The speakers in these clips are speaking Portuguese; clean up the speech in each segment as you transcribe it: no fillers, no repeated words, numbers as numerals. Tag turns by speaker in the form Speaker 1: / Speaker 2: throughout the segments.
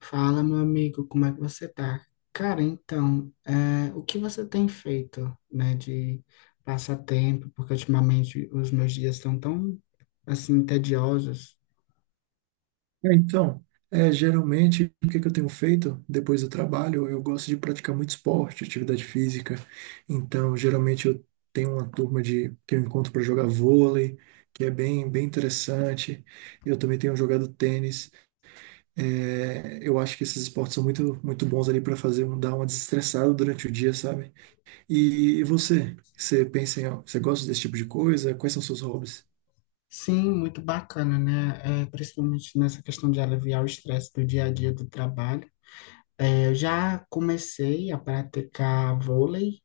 Speaker 1: Fala, meu amigo, como é que você tá? Cara, então, o que você tem feito, né, de passatempo? Porque ultimamente os meus dias estão tão, assim, tediosos.
Speaker 2: É, Então, geralmente, o que é que eu tenho feito depois do trabalho? Eu gosto de praticar muito esporte, atividade física. Então, geralmente, eu tenho uma turma de, que eu encontro para jogar vôlei, que é bem, bem interessante. Eu também tenho jogado tênis. Eu acho que esses esportes são muito, muito bons ali para fazer, dar uma desestressada durante o dia, sabe? E você? Você pensa em, você gosta desse tipo de coisa? Quais são seus hobbies?
Speaker 1: Sim, muito bacana, né? É, principalmente nessa questão de aliviar o estresse do dia a dia do trabalho. É, eu já comecei a praticar vôlei,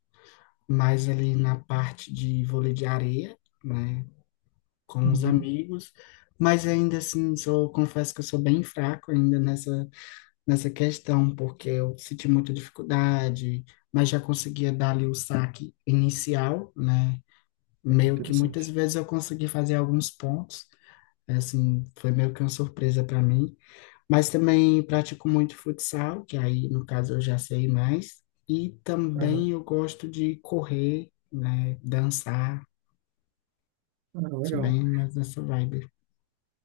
Speaker 1: mais ali na parte de vôlei de areia, né, com os
Speaker 2: Uhum,
Speaker 1: amigos. Mas ainda assim, confesso que eu sou bem fraco ainda nessa questão, porque eu senti muita dificuldade, mas já conseguia dar ali o saque inicial, né? Meio que muitas
Speaker 2: interessante.
Speaker 1: vezes eu consegui fazer alguns pontos, assim, foi meio que uma surpresa para mim. Mas também pratico muito futsal, que aí, no caso, eu já sei mais. E
Speaker 2: Aham.
Speaker 1: também eu gosto de correr, né? Dançar,
Speaker 2: Ah,
Speaker 1: sou
Speaker 2: legal.
Speaker 1: bem mais nessa vibe.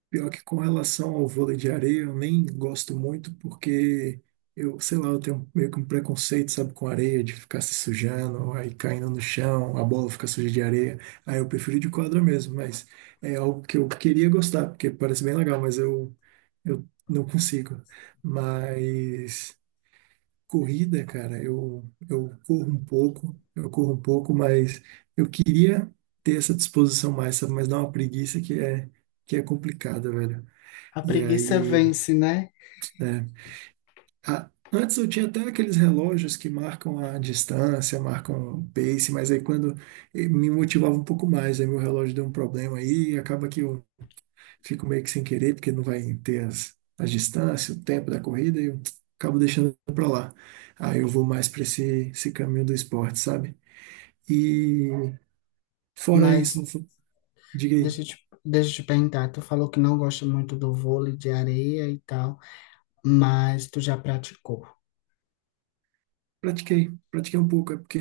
Speaker 2: Pior que com relação ao vôlei de areia, eu nem gosto muito porque eu, sei lá, eu tenho meio que um preconceito, sabe, com areia, de ficar se sujando, aí caindo no chão, a bola fica suja de areia. Aí eu prefiro de quadra mesmo, mas é algo que eu queria gostar, porque parece bem legal, mas eu não consigo. Mas corrida, cara, eu corro um pouco, eu corro um pouco, mas eu queria ter essa disposição mais, sabe, mas dá uma preguiça que é complicada, velho.
Speaker 1: A
Speaker 2: E
Speaker 1: preguiça
Speaker 2: aí,
Speaker 1: vence, né?
Speaker 2: é, antes eu tinha até aqueles relógios que marcam a distância, marcam o pace, mas aí quando me motivava um pouco mais, aí meu relógio deu um problema aí, e acaba que eu fico meio que sem querer, porque não vai ter as distâncias, o tempo da corrida, e eu acabo deixando pra lá. Aí eu vou mais pra esse caminho do esporte, sabe? E fora isso,
Speaker 1: Mas
Speaker 2: não fu- diga aí.
Speaker 1: Deixa eu te perguntar, tu falou que não gosta muito do vôlei de areia e tal, mas tu já praticou?
Speaker 2: Pratiquei, pratiquei um pouco, é porque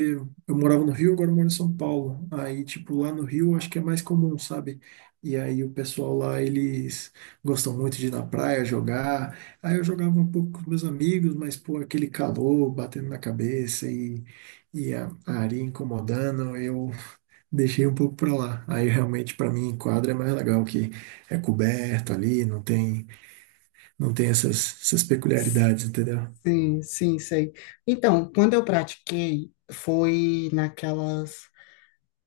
Speaker 2: eu morava no Rio, agora eu moro em São Paulo. Aí, tipo, lá no Rio acho que é mais comum, sabe? E aí o pessoal lá, eles gostam muito de ir na praia jogar. Aí eu jogava um pouco com meus amigos, mas, pô, aquele calor batendo na cabeça e a areia incomodando, eu deixei um pouco pra lá. Aí realmente, pra mim, quadra é mais legal, que é coberto ali, não tem, não tem essas peculiaridades, entendeu?
Speaker 1: Sim, sim, sei. Então, quando eu pratiquei, foi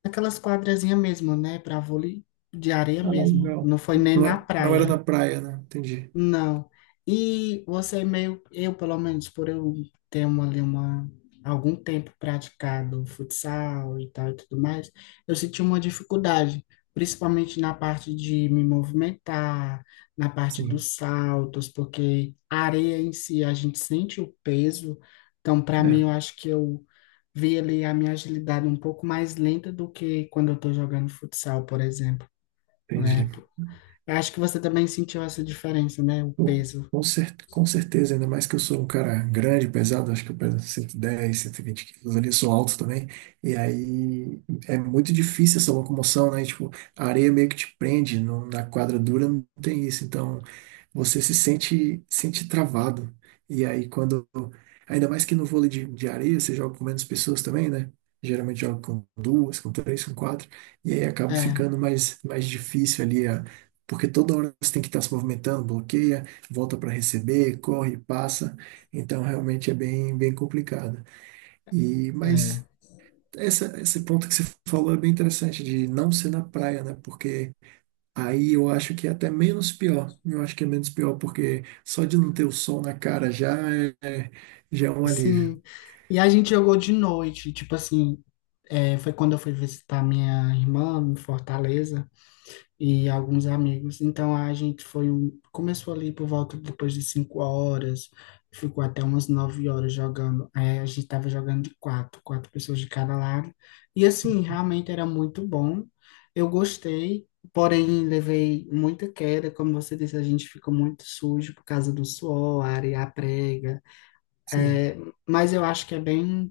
Speaker 1: naquelas quadrazinhas mesmo, né, para vôlei de areia
Speaker 2: Ah,
Speaker 1: mesmo.
Speaker 2: legal.
Speaker 1: Não foi nem
Speaker 2: Não,
Speaker 1: na
Speaker 2: não era na
Speaker 1: praia.
Speaker 2: praia, né? Entendi.
Speaker 1: Não. E você é meio, eu pelo menos, por eu ter uma, ali uma, algum tempo praticado futsal e tal e tudo mais, eu senti uma dificuldade, principalmente na parte de me movimentar, na parte
Speaker 2: Sim,
Speaker 1: dos saltos, porque a areia em si a gente sente o peso, então para mim
Speaker 2: é,
Speaker 1: eu acho que eu vi ali a minha agilidade um pouco mais lenta do que quando eu estou jogando futsal, por exemplo, né?
Speaker 2: entendi.
Speaker 1: Eu acho que você também sentiu essa diferença, né? O
Speaker 2: Pô,
Speaker 1: peso.
Speaker 2: com certeza, ainda mais que eu sou um cara grande, pesado, acho que eu peso cento e dez, 120 quilos ali, sou alto também. E aí é muito difícil essa locomoção, né? Tipo, a areia meio que te prende, na quadra dura não tem isso. Então, você se sente travado. E aí quando ainda mais que no vôlei de areia, você joga com menos pessoas também, né? Geralmente joga com duas, com três, com quatro, e aí acaba
Speaker 1: É,
Speaker 2: ficando mais difícil ali a Porque toda hora você tem que estar se movimentando, bloqueia, volta para receber, corre, passa. Então, realmente é bem, bem complicado. E,
Speaker 1: é,
Speaker 2: mas esse ponto que você falou é bem interessante, de não ser na praia, né? Porque Aí eu acho que é até menos pior. Eu acho que é menos pior, porque só de não ter o sol na cara já já é um alívio.
Speaker 1: sim. E a gente jogou de noite, tipo assim, foi quando eu fui visitar minha irmã em Fortaleza e alguns amigos. Então a gente foi, começou ali por volta depois de 5 horas, ficou até umas 9 horas jogando. É, a gente tava jogando de 4 pessoas de cada lado. E assim, realmente era muito bom. Eu gostei, porém levei muita queda, como você disse, a gente ficou muito sujo por causa do suor, a areia prega.
Speaker 2: Sim,
Speaker 1: É, mas eu acho que é bem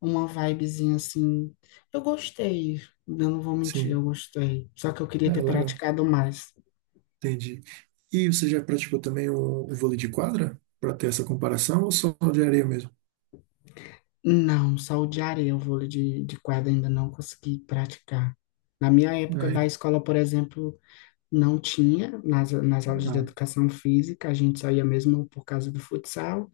Speaker 1: uma vibezinha assim. Eu gostei, eu não vou mentir,
Speaker 2: sim.
Speaker 1: eu gostei. Só que eu queria
Speaker 2: É
Speaker 1: ter
Speaker 2: legal.
Speaker 1: praticado mais.
Speaker 2: Entendi. E você já praticou também o vôlei de quadra? Para ter essa comparação ou só de areia mesmo?
Speaker 1: Não, só o de areia, o vôlei de quadra ainda não consegui praticar. Na minha época da
Speaker 2: Ah,
Speaker 1: escola, por exemplo, não tinha, nas aulas de
Speaker 2: tá.
Speaker 1: educação física, a gente só ia mesmo por causa do futsal.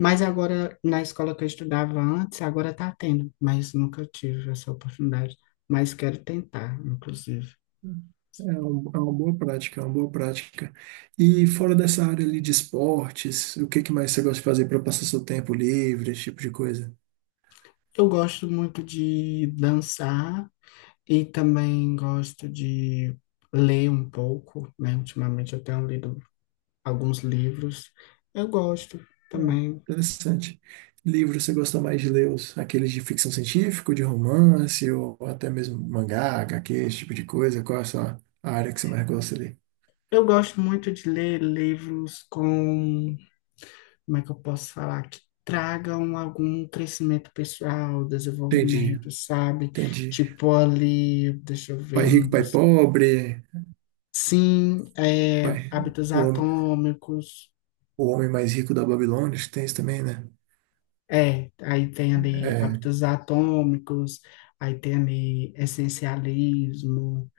Speaker 1: Mas agora, na escola que eu estudava antes, agora tá tendo, mas nunca tive essa oportunidade. Mas quero tentar, inclusive.
Speaker 2: É, é uma boa prática, é uma boa prática. E fora dessa área ali de esportes, o que que mais você gosta de fazer para passar seu tempo livre, esse tipo de coisa?
Speaker 1: Eu gosto muito de dançar e também gosto de ler um pouco, né? Ultimamente eu tenho lido alguns livros. Eu gosto
Speaker 2: Ah,
Speaker 1: também.
Speaker 2: interessante. Livros, você gosta mais de ler os, aqueles de ficção científica, de romance, ou até mesmo mangá, HQ, esse tipo de coisa? Qual é a sua área que você mais gosta de ler?
Speaker 1: Eu gosto muito de ler livros com, como é que eu posso falar, que tragam algum crescimento pessoal,
Speaker 2: Entendi,
Speaker 1: desenvolvimento, sabe?
Speaker 2: entendi.
Speaker 1: Tipo ali, deixa eu ver
Speaker 2: Pai
Speaker 1: um
Speaker 2: rico, pai
Speaker 1: dos.
Speaker 2: pobre,
Speaker 1: Sim, é,
Speaker 2: pai,
Speaker 1: Hábitos
Speaker 2: o,
Speaker 1: Atômicos.
Speaker 2: o homem mais rico da Babilônia, acho que tem isso também, né?
Speaker 1: É, aí tem ali
Speaker 2: É,
Speaker 1: hábitos atômicos, aí tem ali essencialismo,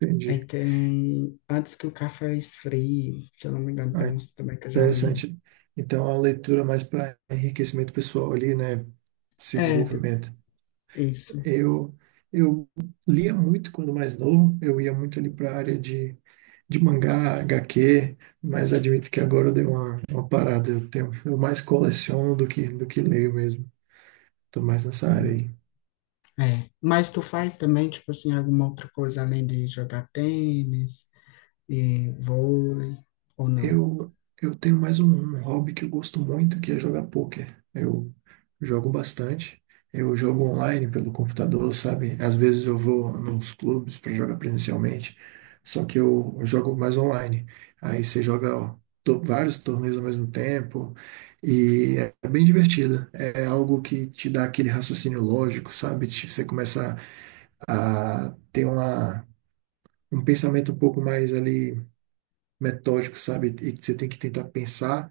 Speaker 2: entendi.
Speaker 1: aí tem Antes que o café esfrie, se eu não me engano, tem
Speaker 2: Ah,
Speaker 1: uns também que eu já li.
Speaker 2: interessante. Então, a leitura mais para enriquecimento pessoal ali, né? Esse
Speaker 1: É, d-
Speaker 2: desenvolvimento.
Speaker 1: isso.
Speaker 2: Eu, eu lia muito quando mais novo, eu ia muito ali para a área de mangá, HQ, mas admito que agora eu dei uma parada. Eu mais coleciono do que leio mesmo. Estou mais nessa área aí.
Speaker 1: É. Mas tu faz também, tipo assim, alguma outra coisa além de jogar tênis e vôlei, ou não?
Speaker 2: Eu, eu tenho mais um hobby que eu gosto muito, que é jogar pôquer. Eu jogo bastante. Eu jogo online pelo computador, sabe? Às vezes eu vou nos clubes para jogar presencialmente, só que eu jogo mais online. Aí você joga ó, vários torneios ao mesmo tempo e é bem divertido. É algo que te dá aquele raciocínio lógico, sabe? Você começa a ter um pensamento um pouco mais ali metódico, sabe? E você tem que tentar pensar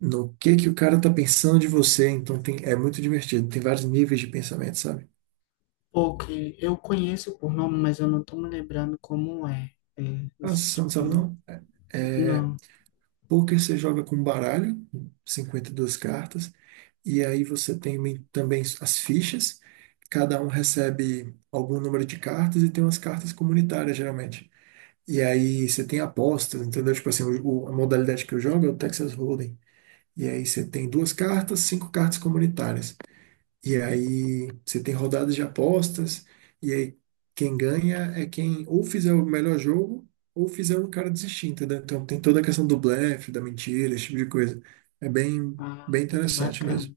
Speaker 2: no que o cara tá pensando de você. Então tem, é muito divertido. Tem vários níveis de pensamento, sabe?
Speaker 1: Ou que eu conheço por nome, mas eu não tô me lembrando como é. É,
Speaker 2: Ah,
Speaker 1: esse
Speaker 2: você
Speaker 1: tipo,
Speaker 2: não sabe
Speaker 1: de-
Speaker 2: não? É, é,
Speaker 1: não.
Speaker 2: poker você joga com baralho, 52 cartas, e aí você tem também as fichas. Cada um recebe algum número de cartas e tem umas cartas comunitárias, geralmente. E aí você tem apostas, entendeu? Tipo assim, a modalidade que eu jogo é o Texas Hold'em. E aí você tem duas cartas, cinco cartas comunitárias. E aí você tem rodadas de apostas, e aí quem ganha é quem ou fizer o melhor jogo ou fizer o cara desistir, entendeu? Então tem toda a questão do blefe, da mentira, esse tipo de coisa. É bem,
Speaker 1: Ah,
Speaker 2: bem interessante
Speaker 1: bacana.
Speaker 2: mesmo.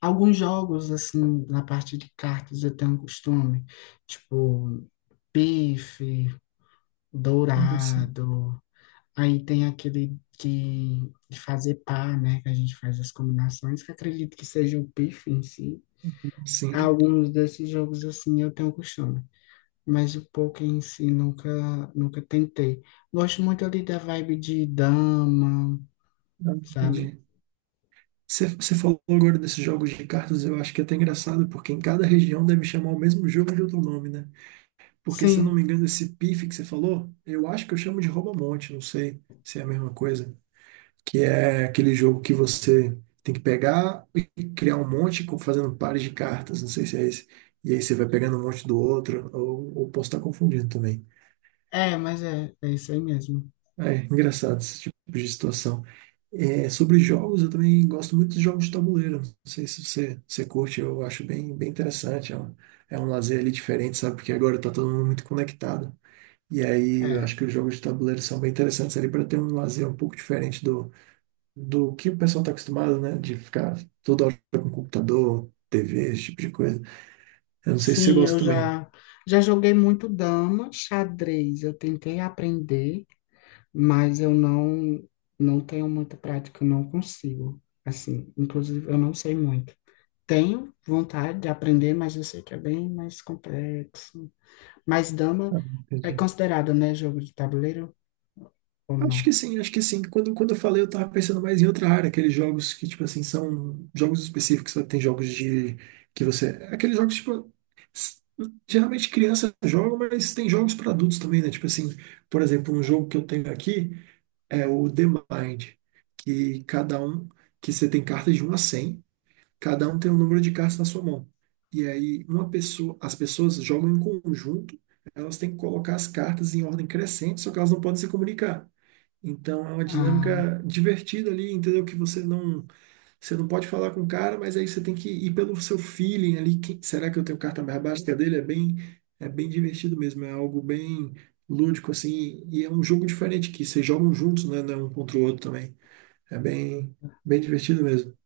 Speaker 1: Alguns jogos, assim, na parte de cartas eu tenho um costume, tipo, pife,
Speaker 2: Sim,
Speaker 1: dourado, aí tem aquele de fazer par, né, que a gente faz as combinações, que acredito que seja o pife em si.
Speaker 2: sim,
Speaker 1: Alguns desses jogos, assim, eu tenho um costume, mas o poker em si nunca, nunca tentei. Gosto muito ali da vibe de dama,
Speaker 2: Ah,
Speaker 1: sabe?
Speaker 2: entendi. Você falou agora desses jogos de cartas, eu acho que é até engraçado, porque em cada região deve chamar o mesmo jogo de outro nome, né? Porque se eu não
Speaker 1: Sim,
Speaker 2: me engano, esse pife que você falou, eu acho que eu chamo de rouba-monte, não sei se é a mesma coisa, que é aquele jogo que você tem que pegar e criar um monte, fazendo pares de cartas, não sei se é esse. E aí você vai pegando um monte do outro, ou posso estar confundindo também.
Speaker 1: é, mas é, é isso aí mesmo.
Speaker 2: É engraçado esse tipo de situação. É, sobre jogos, eu também gosto muito de jogos de tabuleiro. Não sei se você, você curte, eu acho bem, bem interessante. É um lazer ali diferente, sabe? Porque agora tá todo mundo muito conectado. E aí eu
Speaker 1: É.
Speaker 2: acho que os jogos de tabuleiro são bem interessantes ali para ter um lazer um pouco diferente do que o pessoal está acostumado, né? De ficar toda hora com computador, TV, esse tipo de coisa. Eu não sei se você
Speaker 1: Sim,
Speaker 2: gosta
Speaker 1: eu
Speaker 2: também.
Speaker 1: já joguei muito dama, xadrez. Eu tentei aprender, mas eu não tenho muita prática, eu não consigo. Assim, inclusive eu não sei muito. Tenho vontade de aprender, mas eu sei que é bem mais complexo. Mas dama
Speaker 2: Ah,
Speaker 1: é
Speaker 2: entendi.
Speaker 1: considerado, né, jogo de tabuleiro ou
Speaker 2: Acho que
Speaker 1: não?
Speaker 2: sim, acho que sim. Quando eu falei, eu tava pensando mais em outra área, aqueles jogos que, tipo assim, são jogos específicos, sabe? Tem jogos de que você. Aqueles jogos, tipo. s- Geralmente criança joga, mas tem jogos para adultos também, né? Tipo assim, por exemplo, um jogo que eu tenho aqui é o The Mind, que cada um, que você tem cartas de 1 a 100, cada um tem um número de cartas na sua mão. E aí, uma pessoa, as pessoas jogam em conjunto, elas têm que colocar as cartas em ordem crescente, só que elas não podem se comunicar. Então, é uma
Speaker 1: Ah,
Speaker 2: dinâmica divertida ali, entendeu? Que você não pode falar com o cara, mas aí você tem que ir pelo seu feeling ali. Será que eu tenho carta mais baixa que a dele? É bem divertido mesmo, é algo bem lúdico, assim. E é um jogo diferente, que vocês jogam juntos, né? Não é um contra o outro também. É bem, bem divertido mesmo.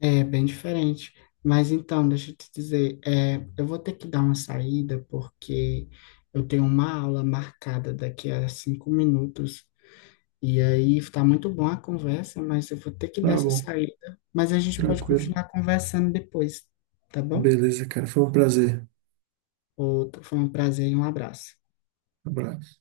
Speaker 1: é bem diferente. Mas então, deixa eu te dizer, é, eu vou ter que dar uma saída porque eu tenho uma aula marcada daqui a 5 minutos. E aí está muito bom a conversa, mas eu vou ter que dar
Speaker 2: Tá
Speaker 1: essa
Speaker 2: bom,
Speaker 1: saída. Mas a gente pode
Speaker 2: tranquilo.
Speaker 1: continuar conversando depois, tá bom?
Speaker 2: Beleza, cara. Foi um prazer.
Speaker 1: Outro, foi um prazer e um abraço.
Speaker 2: Um abraço.